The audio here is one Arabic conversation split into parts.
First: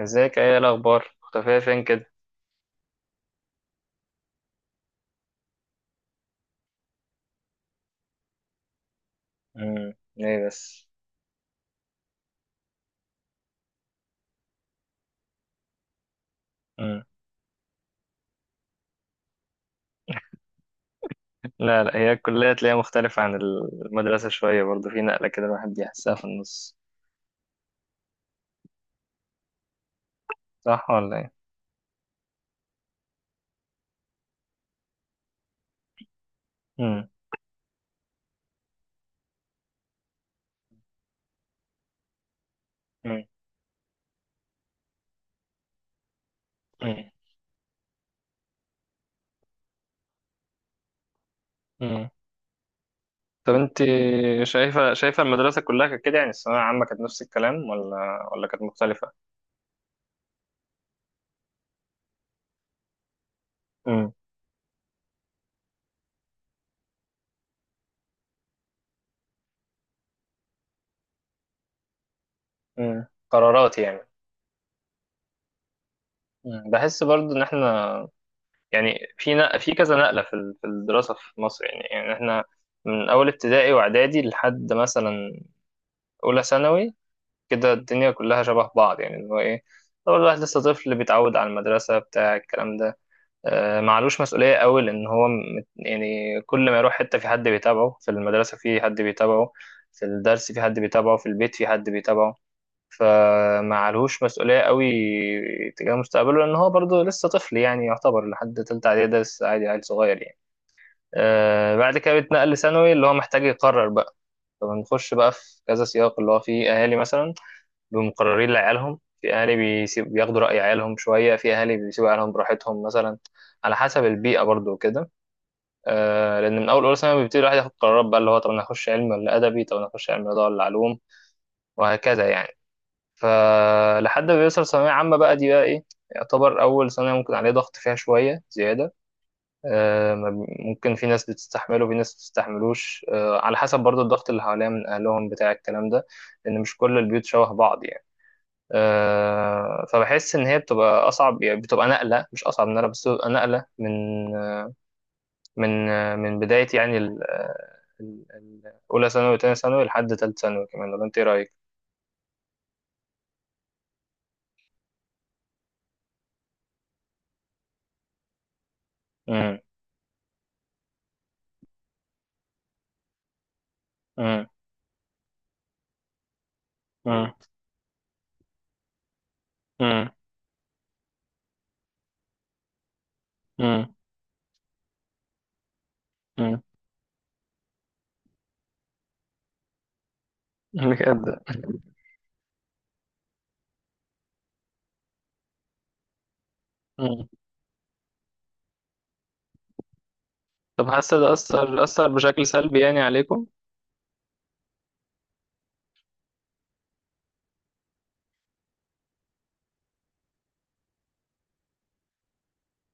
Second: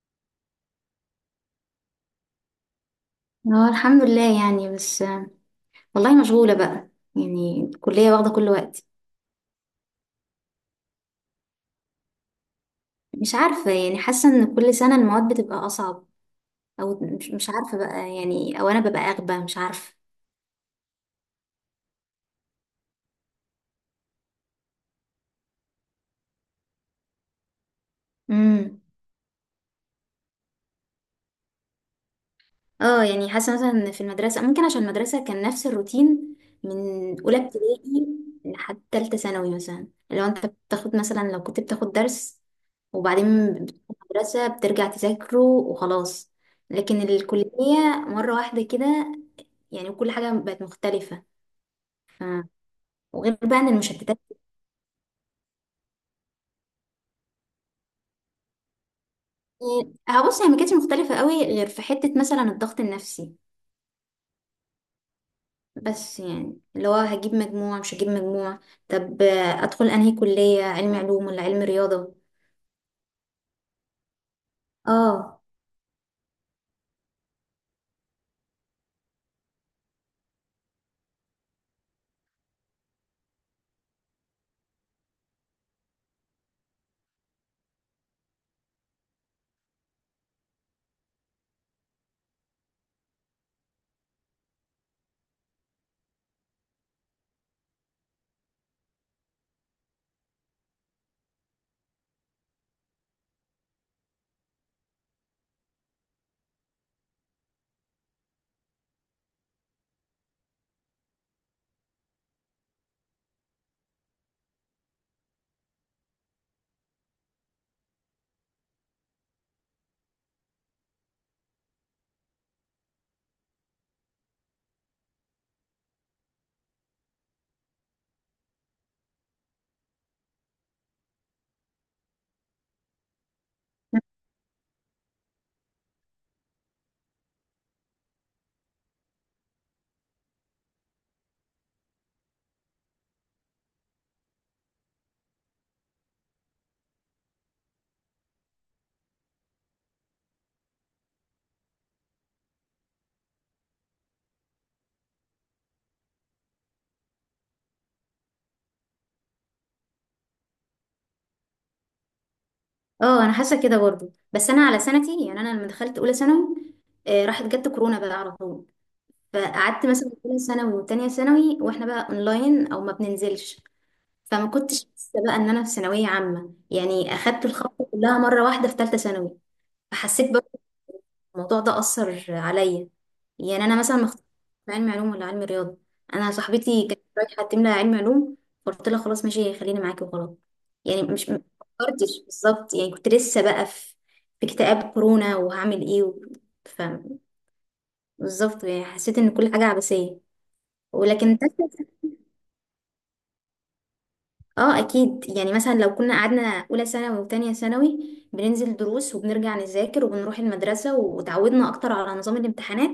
ازيك، ايه الاخبار، مختفيه فين كده؟ اه، الحمد لله يعني. بس آه، والله مشغولة بقى، يعني الكلية واخدة كل وقتي. ليه بس؟ مش عارفة يعني، حاسة ان كل سنة المواد بتبقى أصعب، أو امم مش عارفة بقى يعني، أو أنا ببقى أغبى، مش عارفة. لا لا، هي الكليه تلاقيها مختلفه عن المدرسه شويه، برضه في نقله كده الواحد بيحسها في النص، امم صح ولا ايه؟ اه يعني حاسة مثلا إن في المدرسة ممكن، عشان المدرسة كان نفس الروتين امم. من أولى ابتدائي لحد تالتة ثانوي. مثلا لو أنت بتاخد، مثلا لو كنت بتاخد درس امم. وبعدين بتروح المدرسة بترجع تذاكره وخلاص. امم. لكن الكلية مرة واحدة كده يعني، وكل حاجة بقت مختلفة. امم. ف... وغير طب بقى ان انت المشتتات. شايفه المدرسه كلها كانت كده؟ يعني الثانويه العامه كانت نفس الكلام ولا كانت مختلفه؟ هبص، هي ما كانتش مختلفة قوي غير في حتة مثلا الضغط النفسي، امم. بس يعني اللي هو هجيب مجموع مش هجيب مجموع. طب ادخل انهي كلية، علم علوم ولا علم رياضة؟ امم، قرارات يعني. اه. بحس برضه ان احنا، يعني في كذا نقله، في الدراسه في مصر، يعني احنا من اول ابتدائي واعدادي لحد مثلا أولى ثانوي، كده الدنيا كلها شبه بعض، يعني اللي هو إيه، لو الواحد لسه طفل بيتعود على المدرسة بتاع الكلام ده، معلوش مسؤولية قوي، لأن هو يعني كل ما يروح حتة في حد بيتابعه، في المدرسة في حد بيتابعه، في الدرس في حد بيتابعه، في البيت في حد بيتابعه، فمعلهوش مسؤولية قوي تجاه مستقبله، لأن هو برضه لسه طفل يعني، يعتبر لحد تالتة إعدادي ده لسه عادي، عيل صغير يعني. بعد كده بيتنقل لثانوي، اللي هو محتاج يقرر بقى، فبنخش بقى في كذا سياق، اللي هو فيه أهالي مثلا بمقررين لعيالهم، في اهالي بيسيب بياخدوا رأي عيالهم شوية، في اهالي بيسيبوا عيالهم براحتهم مثلا، على حسب البيئة برضو وكده. آه، لان من اول اولى ثانوي بيبتدي الواحد ياخد قرارات بقى، اللي هو طب انا هخش علم ولا ادبي، طب انا هخش علم رياضة ولا علوم، وهكذا يعني. فلحد ما بيوصل ثانوية عامة بقى، دي بقى ايه، يعتبر اول سنة ممكن عليه ضغط فيها شوية زيادة. آه، ما بي- ممكن في ناس بتستحمله وفي ناس بتستحملوش، آه، على حسب برضو الضغط اللي حواليها من اهلهم بتاع الكلام ده، لان مش كل البيوت شبه بعض يعني. آه، فبحس ان هي بتبقى اصعب، يعني بتبقى نقله، مش اصعب من نقله، بس بتبقى نقله من من بدايه يعني اولى ثانوي وتانية ثانوي لحد تالت ثانوي كمان، ولا انت ايه رايك؟ اه، انا حاسة كده برضو. بس انا على سنتي، يعني انا لما دخلت اولى ثانوي راحت جت كورونا بقى على طول. امم. فقعدت مثلا اولى ثانوي وتانية ثانوي واحنا بقى اونلاين او ما بننزلش. فما امم. كنتش حاسه بقى ان انا في ثانويه عامه، يعني مم. اخدت الخطوه كلها مره واحده في ثالثه ثانوي. امم. فحسيت برضه الموضوع ده اثر عليا. يعني انا امم. مثلا ما اخترتش علم علوم ولا علم رياضه، انا امم. صاحبتي كانت رايحه تملى علم علوم فقلت لها خلاص ماشي، خليني معاكي وخلاص. أمم، يعني مش بجد؟ ما فكرتش بالظبط، يعني كنت لسه بقى في في اكتئاب كورونا، وهعمل ايه امم، فبالظبط يعني حسيت ان كل حاجه عبثيه. طب حاسه ده ولكن اثر تالتة، اثر بشكل سلبي يعني عليكم؟ اه اكيد يعني مثلا لو كنا قعدنا اولى ثانوي وتانية ثانوي بننزل دروس وبنرجع نذاكر وبنروح المدرسة وتعودنا اكتر على نظام الامتحانات،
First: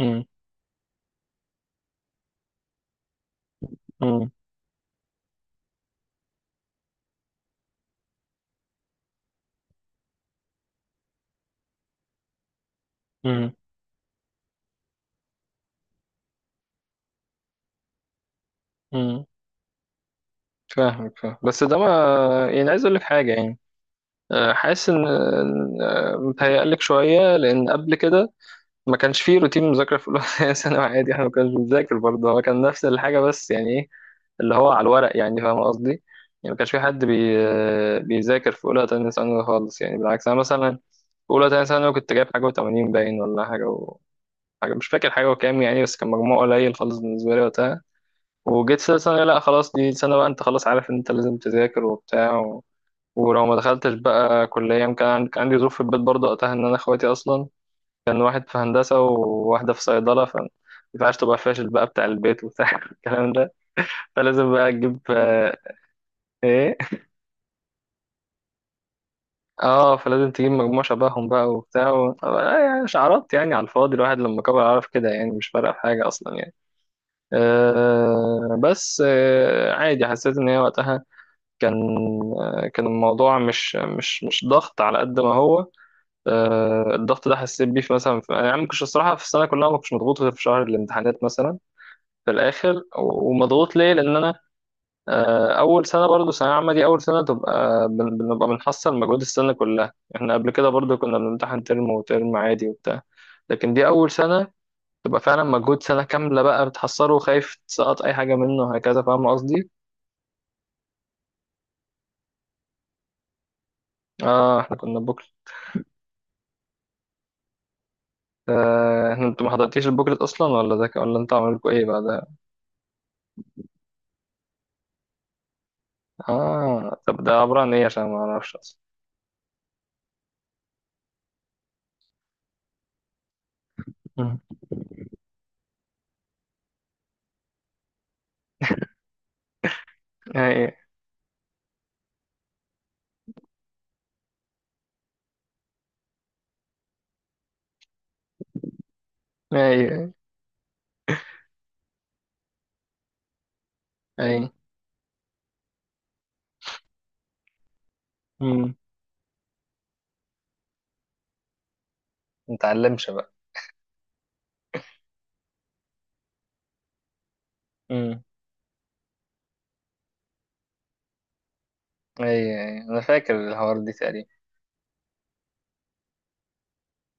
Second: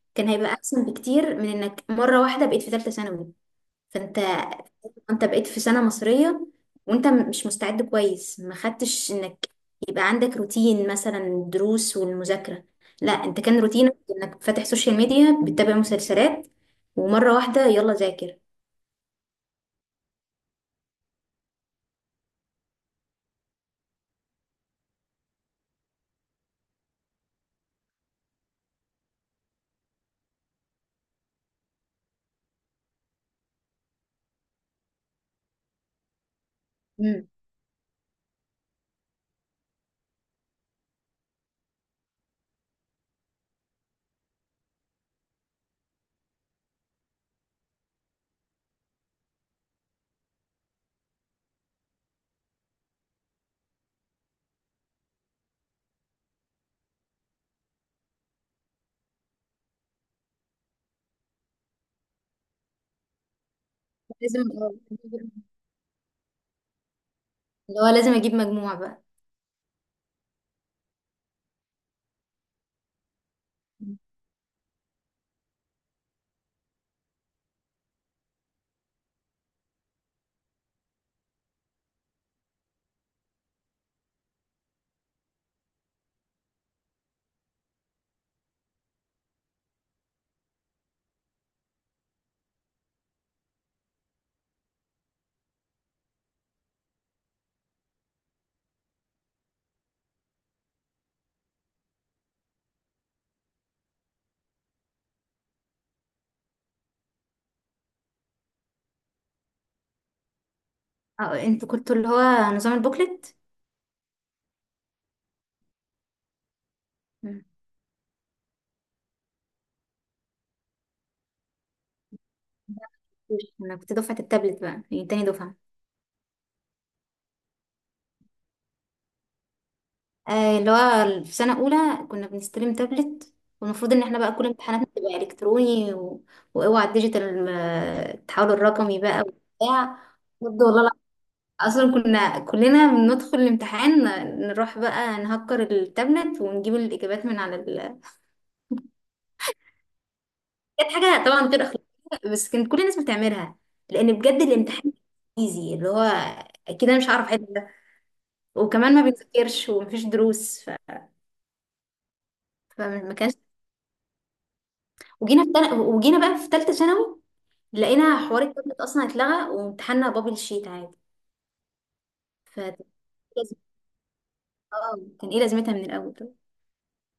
امم. كان هيبقى احسن بكتير من انك مرة واحدة بقيت في ثالثة ثانوي. فانت، امم. انت بقيت في سنة مصرية وانت مش مستعد كويس، ما خدتش انك يبقى عندك روتين مثلا الدروس والمذاكرة. لا، انت امم. كان روتينك انك فاتح سوشيال ميديا بتتابع مسلسلات، ومرة واحدة يلا ذاكر. أمم. فاهمك، فاهم، بس ده ما، يعني عايز اقول لك حاجه يعني، آه، حاسس ان، آه، متهيألك شويه، لان قبل كده ما كانش فيه روتين مذاكرة في أولى ثانوي عادي، احنا ما كناش بنذاكر برضه، هو كان نفس الحاجة، بس يعني ايه، اللي هو على الورق، يعني فاهم قصدي، يعني ما كانش في حد مم. بيذاكر في أولى تانية ثانوي خالص، يعني بالعكس أنا مثلا في أولى تانية ثانوي كنت جايب حاجة و80 باين، ولا حاجة و... حاجة، مش فاكر حاجة وكام يعني، بس كان مجموع قليل خالص بالنسبة لي وقتها. وجيت في ثانية، لا خلاص دي سنة بقى، أنت خلاص عارف إن أنت لازم تذاكر وبتاع و... ولو ما دخلتش بقى كلية، كان عندي ظروف في البيت برضه وقتها، إن أنا إخواتي أصلا كان واحد في هندسة وواحدة في صيدلة، فما ينفعش تبقى فاشل بقى، بتاع البيت وبتاع الكلام ده، لازم فلازم اه، بقى تجيب آه، ايه، اللي هو لازم اجيب مجموع بقى. اه فلازم تجيب مجموع شبههم بقى وبتاع و... آه، يعني شعارات يعني على الفاضي، الواحد لما كبر عرف كده، يعني مش فارقة في حاجة أصلا يعني. آه بس آه عادي، حسيت إن هي وقتها كان، آه، كان الموضوع مش ضغط على قد ما هو، آه الضغط ده حسيت بيه في مثلا يعني ما كنتش الصراحة في السنة كلها، ما كنتش مضغوط غير في شهر الامتحانات مثلا في الاخر، ومضغوط ليه، لان انا آه، اول سنه برضو ثانويه عامه، دي اول سنه تبقى بنبقى بنحصل مجهود السنه كلها، احنا قبل كده برضو كنا بنمتحن ترم وترم عادي وبتاع، لكن دي اول سنه تبقى فعلا مجهود سنه كامله بقى بتحصله، وخايف تسقط اي حاجه منه، وهكذا، فاهم قصدي؟ اه، انتوا كنتوا اللي هو نظام البوكلت. اه احنا كنا بوكلت. مم. آه، احنا، انتوا ما حضرتيش البوكلت اصلا؟ ولا ده ولا انتوا عملكوا ايه بقى ده؟ مفيش. انا كنت دفعة التابلت بقى، يعني تاني دفعة. اه، طب ده عباره عن ايه، عشان ما اعرفش اصلا؟ اللي هو في سنة أولى كنا بنستلم تابلت، والمفروض إن احنا بقى مم. كل امتحاناتنا تبقى إلكتروني وأوعى الديجيتال، التحول الرقمي بقى وبتاع. بجد ايوه. والله لا. أصلا كنا كلنا بندخل الامتحان نروح بقى نهكر التابلت ونجيب الإجابات من على. ايوه. كانت حاجة طبعا غير أخلاقية، بس كانت كل الناس بتعملها، لأن بجد ايوه. الامتحان ايزي، اللي هو أكيد أنا مش هعرف أحل ده ما وكمان ما بنذاكرش ومفيش دروس نتعلمش فما بقى. كانش، وجينا بقى في تالتة ثانوي مم. لقينا حوار التابلت أصلا اتلغى وامتحاننا بابل شيت عادي. اي ف اه اي، انا فاكر الحوار دي تقريبا. كان ايه لازمتها من الأول طب.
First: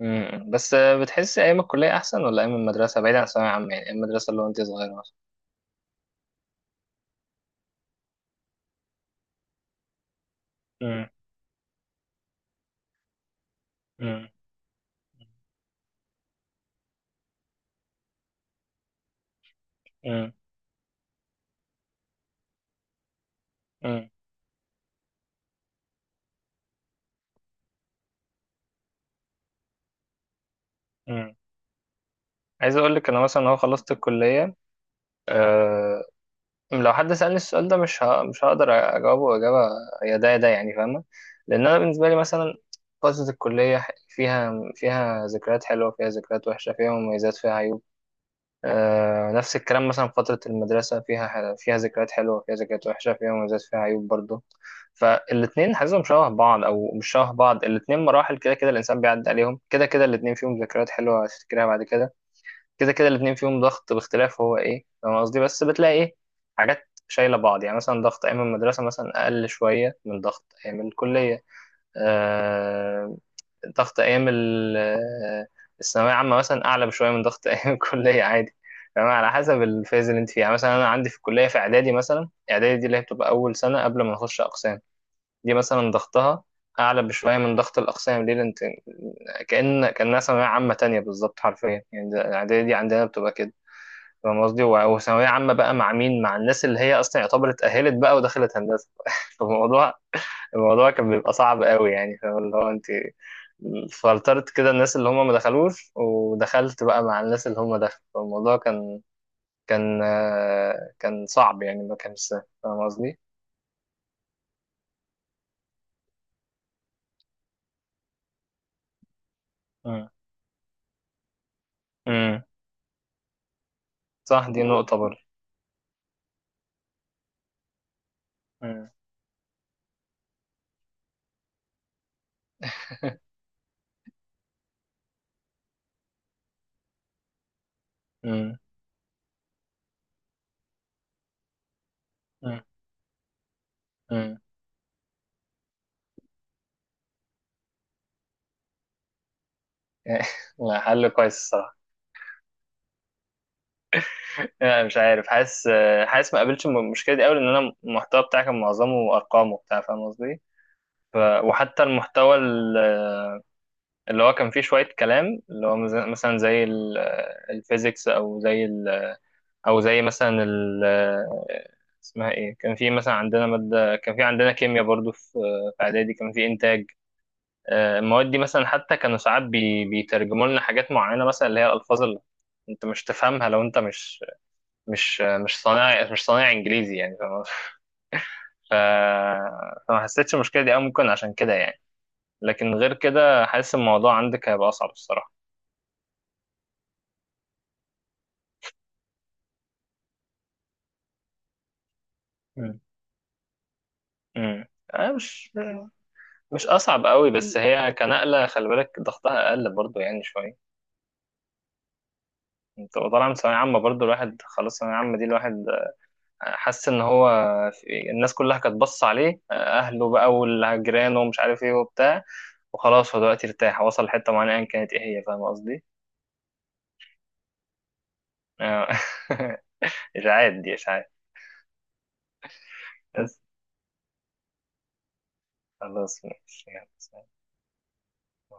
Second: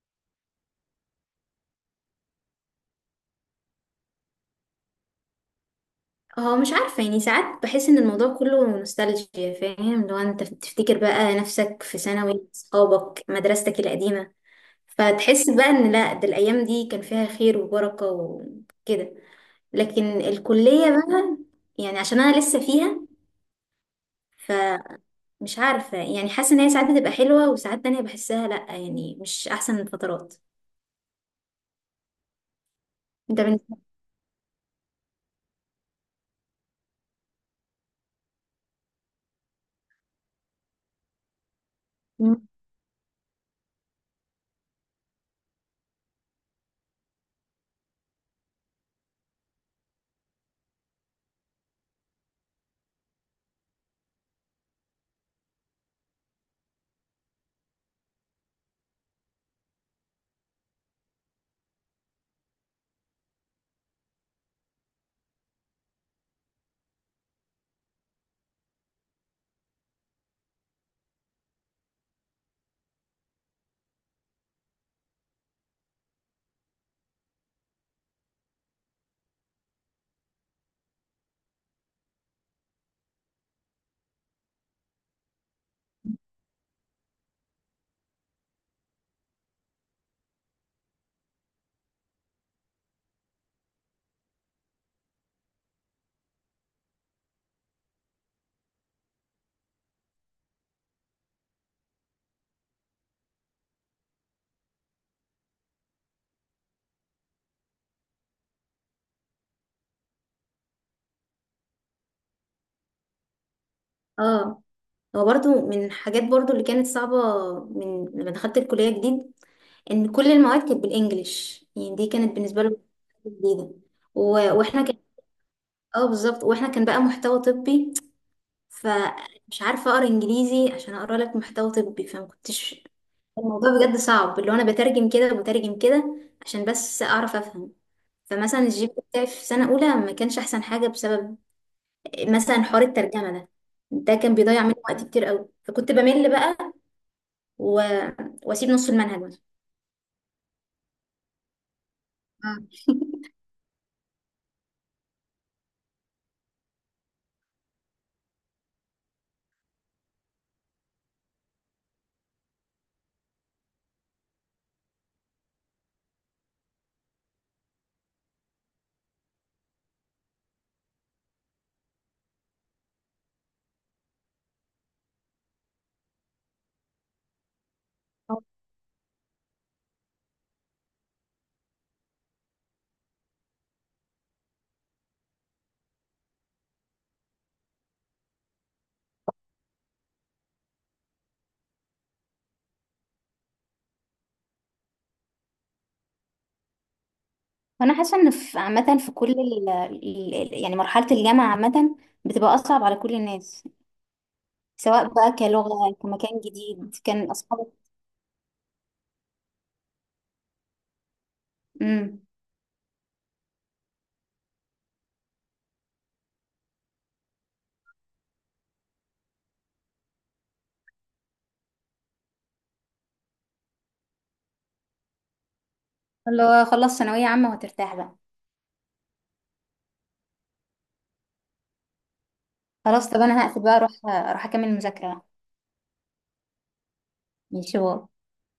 امم، بس آه، بتحس ايام الكليه احسن ولا ايام المدرسه، بعيد عن الثانويه عامه يعني، ايام المدرسه اللي هو انت صغيره مثلا؟ اه مش عارفة يعني، ساعات بحس إن الموضوع كله نوستالجيا، فاهم؟ لو أنت تفتكر امم. بقى نفسك في ثانوي صحابك مدرستك امم. القديمة، فتحس بقى ان لا، ده الايام دي كان فيها خير وبركة وكده. لكن امم. الكلية بقى، يعني عشان انا لسه فيها، امم. فمش عارفة يعني، حاسة ان هي ساعات بتبقى حلوة وساعات تانية بحسها لا، يعني مش احسن الفترات. امم عايز اقول لك، انا انت مثلا اهو بالنسبة. خلصت الكليه، أه، لو حد سالني السؤال ده مش هقدر اجاوبه اجابه يا ده يا ده يعني، فاهمه؟ لان انا بالنسبه لي مم. مثلا فتره الكليه فيها، فيها ذكريات حلوه، فيها ذكريات وحشه، فيها مميزات، فيها عيوب، آه نفس الكلام مثلا في فترة المدرسة، فيها ذكريات حلوة، فيها ذكريات وحشة، فيها مميزات، فيها عيوب برضه. فالاتنين حاسسهم شبه بعض أو مش شبه بعض، الاتنين مراحل كده كده الإنسان بيعدي عليهم، كده كده الاتنين فيهم ذكريات حلوة هتفتكرها بعد كده، كده كده الاتنين فيهم ضغط باختلاف هو إيه، فاهم قصدي، بس بتلاقي إيه، حاجات شايلة بعض، يعني مثلا ضغط أيام المدرسة مثلا أقل شوية من ضغط أيام الكلية، آه، ضغط ايام آه، الثانويه عامه مثلا اعلى بشويه من ضغط ايام الكليه عادي، يعني على حسب الفيز اللي انت فيها، يعني مثلا انا عندي في الكليه في اعدادي مثلا، اعدادي دي اللي هي بتبقى اول سنه قبل ما نخش اقسام، دي مثلا ضغطها اعلى بشويه من ضغط الاقسام، ليه؟ لأن انت كأنها ثانوية عامة تانية بالظبط حرفيا يعني، الإعدادية دي عندنا بتبقى كده، فاهم قصدي؟ وثانوية عامة بقى مع مين؟ مع الناس اللي هي أصلا يعتبر اتأهلت بقى ودخلت هندسة فالموضوع، الموضوع كان بيبقى صعب قوي يعني، فاهم؟ اللي هو أنت فلترت كده الناس اللي هم ما دخلوش، ودخلت بقى مع الناس اللي هم دخلوا، فالموضوع كان آه، كان صعب يعني، ما كانش سهل، فاهم قصدي؟ اه، هو برضو من الحاجات برضو اللي كانت صعبة من لما دخلت الكلية جديد، مم. ان كل المواد كانت بالانجلش. يعني دي كانت مم. بالنسبة له جديدة صح، دي واحنا نقطة كان، برضه. اه بالظبط، واحنا كان بقى محتوى طبي، مم. فمش عارفة أقرأ إنجليزي عشان أقرأ لك محتوى طبي. فما كنتش، الموضوع بجد صعب، اللي هو أنا بترجم كده وبترجم كده عشان بس أعرف أفهم. مم. فمثلا الجي بي بتاعي في سنة أولى ما كانش أحسن حاجة بسبب مم. مثلا حوار الترجمة ده، ده كان مم. بيضيع مني وقت كتير قوي، فكنت بمل بقى و... وأسيب نص المنهج مثلا. لا، حل كويس الصراحة. مم. لا، مش عارف، حاسس آه، حاسس ما قابلتش المشكلة دي أوي، لأن أنا المحتوى بتاعي كان معظمه أرقام وبتاع، فاهم قصدي؟ ف... وحتى المحتوى اللي هو كان فيه شوية كلام، اللي هو مثلا زي الفيزيكس، أو زي، او زي مثلا ال اسمها ايه، كان في مثلا عندنا ماده، كان في عندنا كيمياء برضو في، في اعدادي كان في انتاج، آه، المواد دي مثلا حتى كانوا ساعات بيترجموا لنا حاجات معينه، مثلا اللي هي الالفاظ اللي انت مش تفهمها لو انت مش صانع انجليزي يعني، فاهم قصدي؟ ف... فما حسيتش المشكله دي أوي ممكن عشان كده يعني، لكن غير كده حاسس الموضوع عندك هيبقى اصعب الصراحه. انا حاسه ان في عامه، في كل ال يعني مرحله الجامعه عامه بتبقى مم. اصعب على كل الناس، مم. سواء آه، بقى مش كلغه كمكان مش جديد اصعب قوي، كان بس اصحابك. هي كنقله خلي بالك ضغطها اقل برضو يعني شويه، تبقى طالعة من ثانوية عامة برضه، الواحد خلاص ثانوية عامة دي الواحد حس إن هو في الناس كلها كانت بص عليه، أهله بقى والجيران ومش عارف إيه وبتاع، وخلاص هو دلوقتي ارتاح، وصل لحتة معينة أيا كانت إيه هي، فاهم قصدي؟ اللي هو خلص ثانوية عامة وهترتاح بقى. آه. إشاعات، دي إشاعات. خلاص طب بس انا هقفل بقى، اروح اكمل مذاكرة بقى. خلاص ماشي، يلا، سلام. ماشي باي.